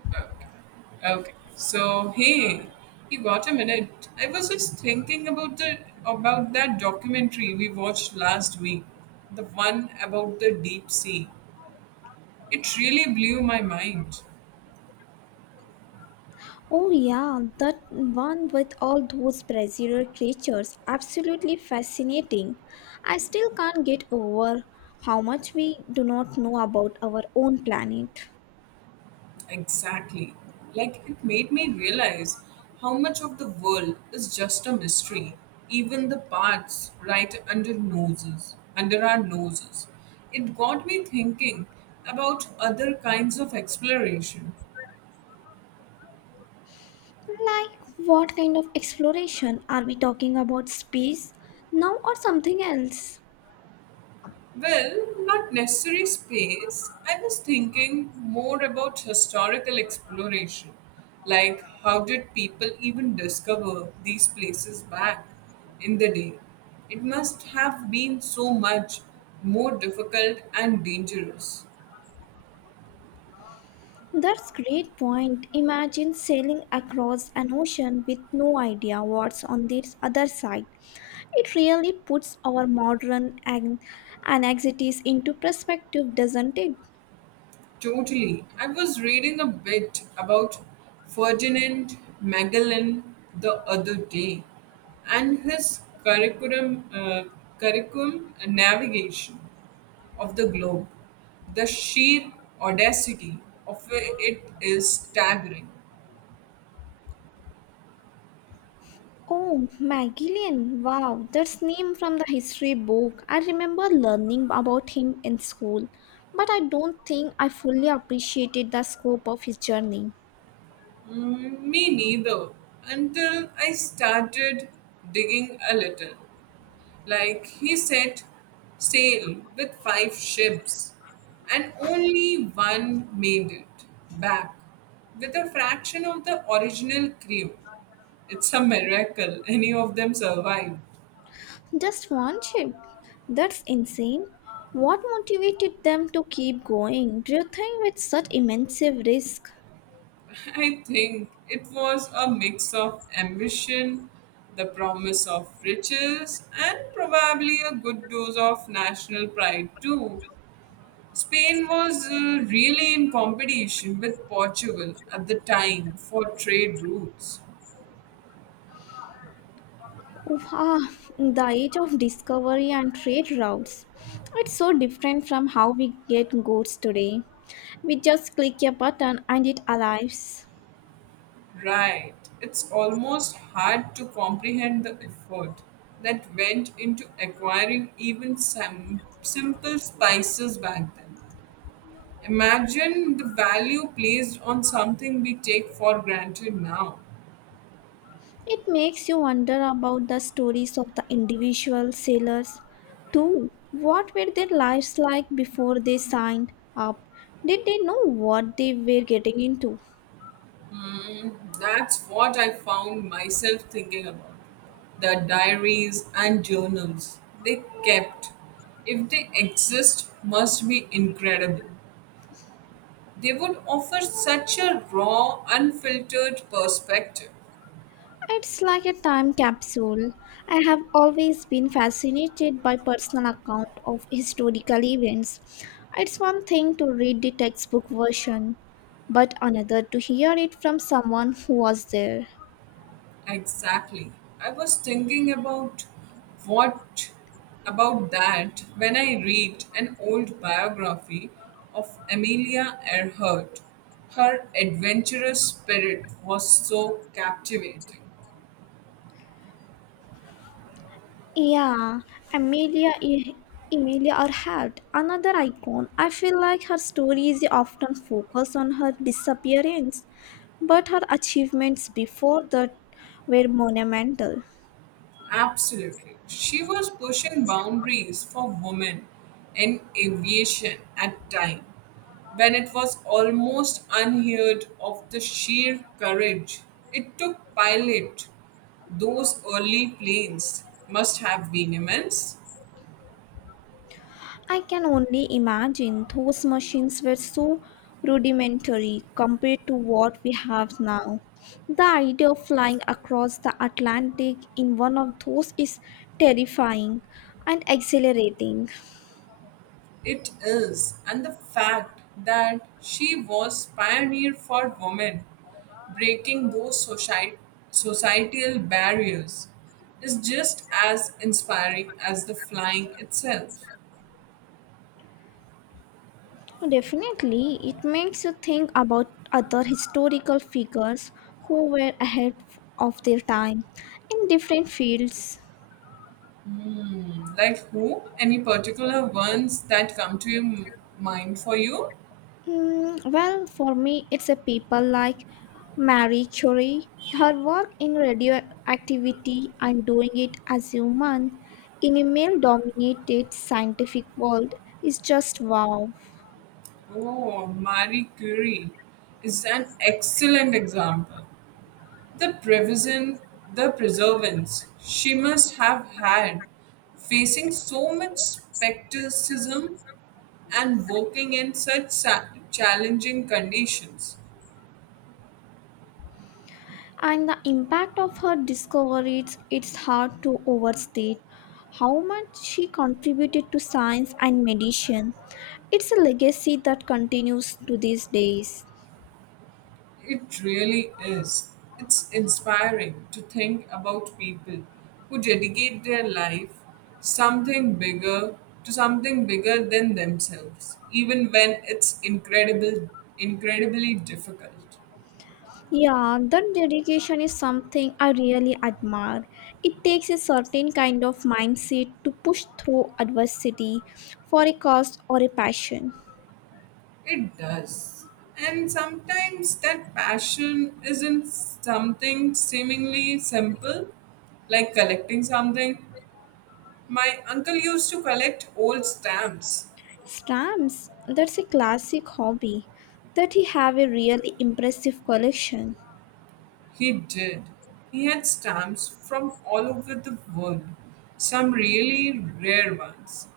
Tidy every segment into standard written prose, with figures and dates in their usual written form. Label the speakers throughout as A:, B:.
A: Okay. Okay. So hey, you got a minute? I was just thinking about the about that documentary we watched last week, the one about the deep sea. It really blew my mind.
B: Oh, yeah, that one with all those brazier creatures. Absolutely fascinating. I still can't get over how much we do not know about our own planet.
A: Exactly. Like it made me realize how much of the world is just a mystery, even the parts under our noses. It got me thinking about other kinds of exploration.
B: Like, what kind of exploration? Are we talking about space now or something else?
A: Well, not necessary space. I was thinking more about historical exploration. Like, how did people even discover these places back in the day? It must have been so much more difficult and dangerous.
B: That's great point. Imagine sailing across an ocean with no idea what's on the other side. It really puts our modern anxieties into perspective, doesn't it?
A: Totally. I was reading a bit about Ferdinand Magellan the other day and his curriculum navigation of the globe. The sheer audacity of it is staggering.
B: Oh, Magellan. Wow, that's name from the history book. I remember learning about him in school, but I don't think I fully appreciated the scope of his journey.
A: Me neither. Until I started digging a little. Like he set sail with five ships, and only one made it back with a fraction of the original crew. It's a miracle any of them survived.
B: Just one ship? That's insane. What motivated them to keep going? Do you think with such immense risk?
A: I think it was a mix of ambition, the promise of riches, and probably a good dose of national pride too. Spain was really in competition with Portugal at the time for trade routes.
B: Wow, the age of discovery and trade routes. It's so different from how we get goods today. We just click a button and it arrives.
A: Right, it's almost hard to comprehend the effort that went into acquiring even some simple spices back then. Imagine the value placed on something we take for granted now.
B: It makes you wonder about the stories of the individual sailors, too. What were their lives like before they signed up? Did they know what they were getting into?
A: Hmm, that's what I found myself thinking about. The diaries and journals they kept, if they exist, must be incredible. They would offer such a raw, unfiltered perspective.
B: It's like a time capsule. I have always been fascinated by personal account of historical events. It's one thing to read the textbook version, but another to hear it from someone who was there.
A: Exactly. I was thinking about what about that when I read an old biography of Amelia Earhart. Her adventurous spirit was so captivating.
B: Yeah, Amelia, Emilia Earhart, another icon. I feel like her story is often focused on her disappearance, but her achievements before that were monumental.
A: Absolutely. She was pushing boundaries for women in aviation at time when it was almost unheard of the sheer courage it took pilot those early planes must have been immense.
B: I can only imagine those machines were so rudimentary compared to what we have now. The idea of flying across the Atlantic in one of those is terrifying and exhilarating.
A: It is, and the fact that she was pioneer for women, breaking societal barriers, is just as inspiring as the flying itself.
B: No, definitely, it makes you think about other historical figures who were ahead of their time in different fields.
A: Like who? Any particular ones that come to mind for you?
B: Mm, well, for me, it's a people like Marie Curie. Her work in radioactivity and doing it as human in a male-dominated scientific world is just wow.
A: Oh, Marie Curie is an excellent example. The prevision, the perseverance she must have had, facing so much skepticism and working in challenging conditions.
B: And the impact of her discoveries, it's hard to overstate how much she contributed to science and medicine. It's a legacy that continues to these days.
A: It really is. It's inspiring to think about people who dedicate their life something bigger to something bigger than themselves even when it's incredible incredibly difficult.
B: Yeah, that dedication is something I really admire. It takes a certain kind of mindset to push through adversity for a cause or a passion.
A: It does. And sometimes that passion isn't something seemingly simple, like collecting something. My uncle used to collect old stamps.
B: Stamps, that's a classic hobby that he have a really impressive collection.
A: He did. He had stamps from all over the world, some really rare ones.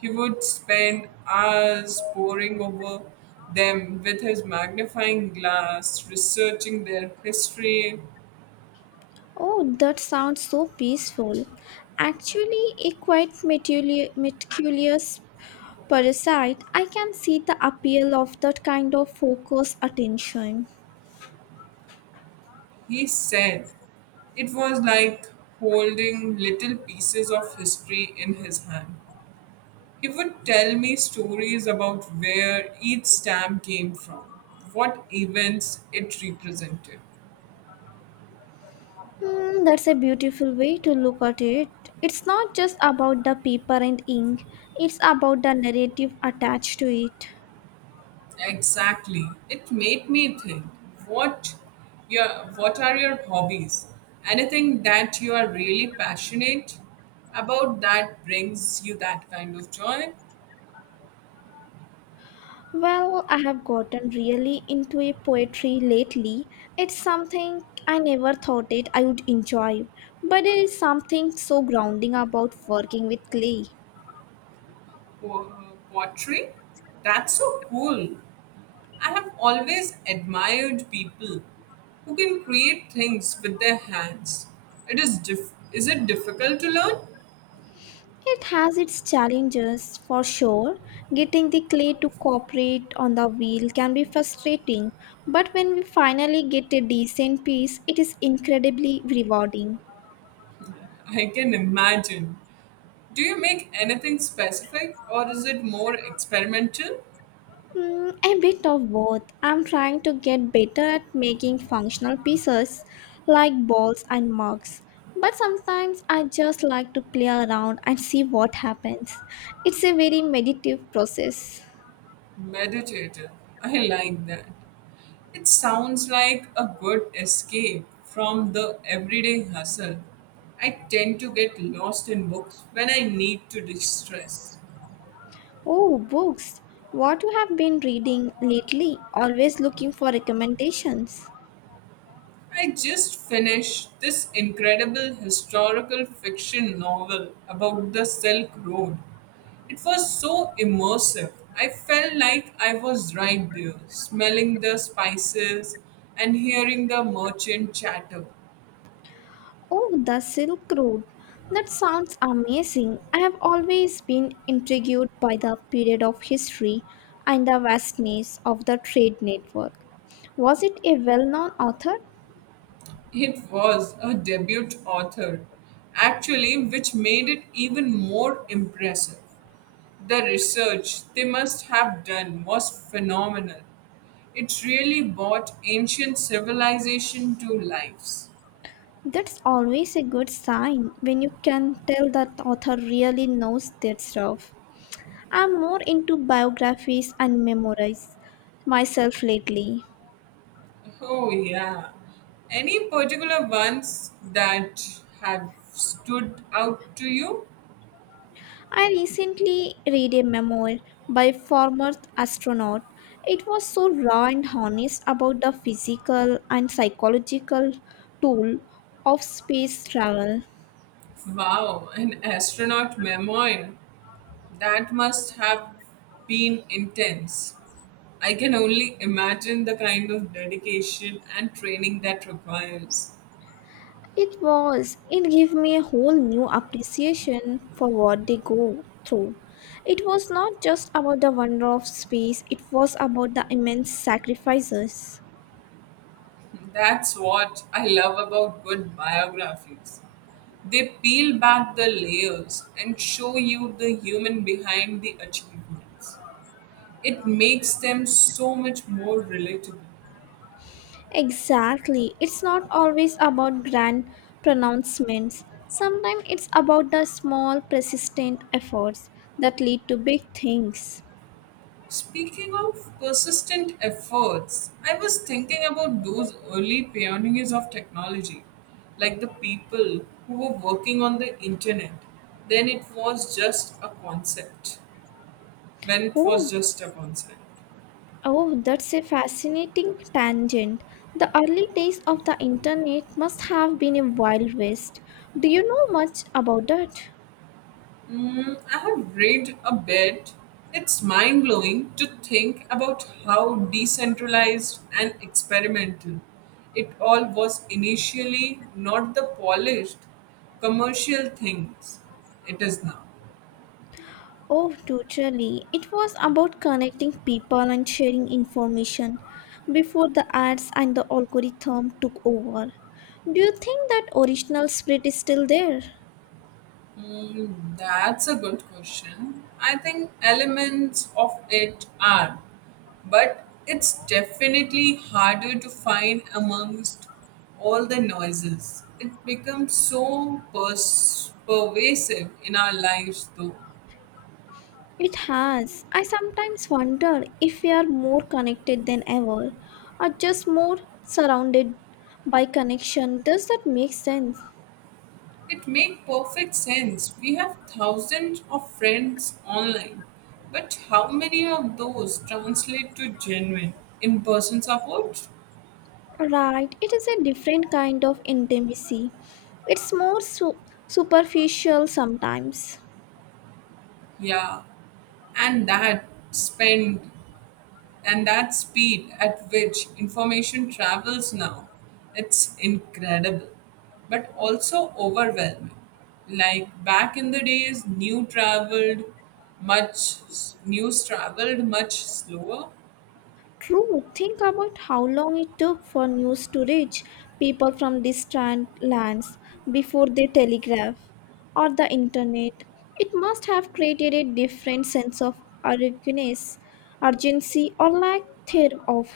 A: He would spend hours poring over them with his magnifying glass, researching their history.
B: Oh, that sounds so peaceful. Actually, a quite meticulous parasite. I can see the appeal of that kind of focused attention.
A: He said it was like holding little pieces of history in his hand. He would tell me stories about where each stamp came from, what events it represented.
B: Hmm, that's a beautiful way to look at it. It's not just about the paper and ink, it's about the narrative attached to it.
A: Exactly. It made me think what your what are your hobbies? Anything that you are really passionate about that brings you that kind of joy?
B: Well, I have gotten really into a poetry lately. It's something I never thought it I would enjoy, but there is something so grounding about working with clay.
A: Pottery? That's so cool. I have always admired people who can create things with their hands. Is it difficult to learn?
B: It has its challenges for sure. Getting the clay to cooperate on the wheel can be frustrating, but when we finally get a decent piece, it is incredibly rewarding.
A: I can imagine. Do you make anything specific or is it more experimental?
B: Mm, a bit of both. I'm trying to get better at making functional pieces like balls and mugs. But sometimes I just like to play around and see what happens. It's a very meditative process.
A: Meditative. I like that. It sounds like a good escape from the everyday hustle. I tend to get lost in books when I need to distress.
B: Oh, books. What you have been reading lately? Always looking for recommendations.
A: I just finished this incredible historical fiction novel about the Silk Road. It was so immersive. I felt like I was right there, smelling the spices and hearing the merchant chatter.
B: Oh, the Silk Road. That sounds amazing. I have always been intrigued by the period of history and the vastness of the trade network. Was it a well known author?
A: It was a debut author, actually, which made it even more impressive. The research they must have done was phenomenal. It really brought ancient civilization to life.
B: That's always a good sign when you can tell that author really knows their stuff. I'm more into biographies and memoirs myself lately.
A: Oh, yeah. Any particular ones that have stood out to you?
B: I recently read a memoir by former astronaut. It was so raw and honest about the physical and psychological toll of space travel.
A: Wow, an astronaut memoir. That must have been intense. I can only imagine the kind of dedication and training that requires.
B: It was. It gave me a whole new appreciation for what they go through. It was not just about the wonder of space, it was about the immense sacrifices.
A: That's what I love about good biographies. They peel back the layers and show you the human behind the achievements. It makes them so much more relatable.
B: Exactly. It's not always about grand pronouncements. Sometimes it's about the small, persistent efforts that lead to big things.
A: Speaking of persistent efforts, I was thinking about those early pioneers of technology, like the people who were working on the internet. Then it was just a concept. When it was
B: Oh,
A: just a concept.
B: oh, that's a fascinating tangent. The early days of the internet must have been a wild west. Do you know much about that?
A: I have read a bit. It's mind blowing to think about how decentralized and experimental it all was initially, not the polished commercial things it is now.
B: Oh, totally. It was about connecting people and sharing information before the ads and the algorithm took over. Do you think that original spirit is still there?
A: That's a good question. I think elements of it are, but it's definitely harder to find amongst all the noises. It becomes pervasive in our lives, though.
B: It has. I sometimes wonder if we are more connected than ever or just more surrounded by connection. Does that make sense?
A: It makes perfect sense. We have thousands of friends online, but how many of those translate to genuine in person support?
B: Right, it is a different kind of intimacy. It's more superficial sometimes.
A: Yeah, and that spend and that speed at which information travels now, it's incredible, but also overwhelming. Like back in the days, much news traveled much slower.
B: True, think about how long it took for news to reach people from distant lands before the telegraph or the internet. It must have created a different sense of urgency, urgency, or lack thereof.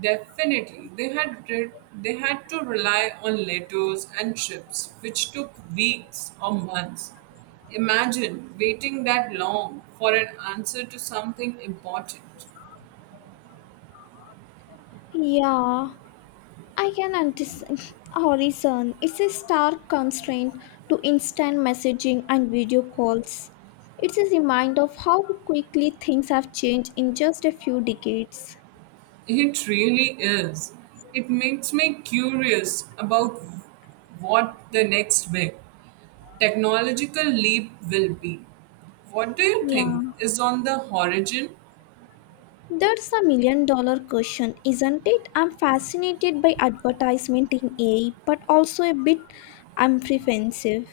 A: Definitely, they had to rely on letters and ships, which took weeks or months. Imagine waiting that long for an answer to something important.
B: Yeah, I can understand. Horizon, it's a stark constraint to instant messaging and video calls. It's a reminder of how quickly things have changed in just a few decades.
A: It really is. It makes me curious about what the next big technological leap will be. What do you
B: Yeah.
A: think is on the horizon?
B: That's a million dollar question, isn't it? I'm fascinated by advertisement in AI, but also a bit apprehensive.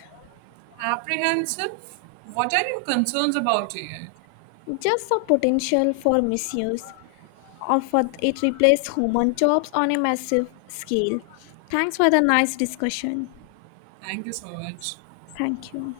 A: Apprehensive? What are your concerns about it?
B: Just the potential for misuse, or for it replace human jobs on a massive scale. Thanks for the nice discussion.
A: Thank you so much.
B: Thank you.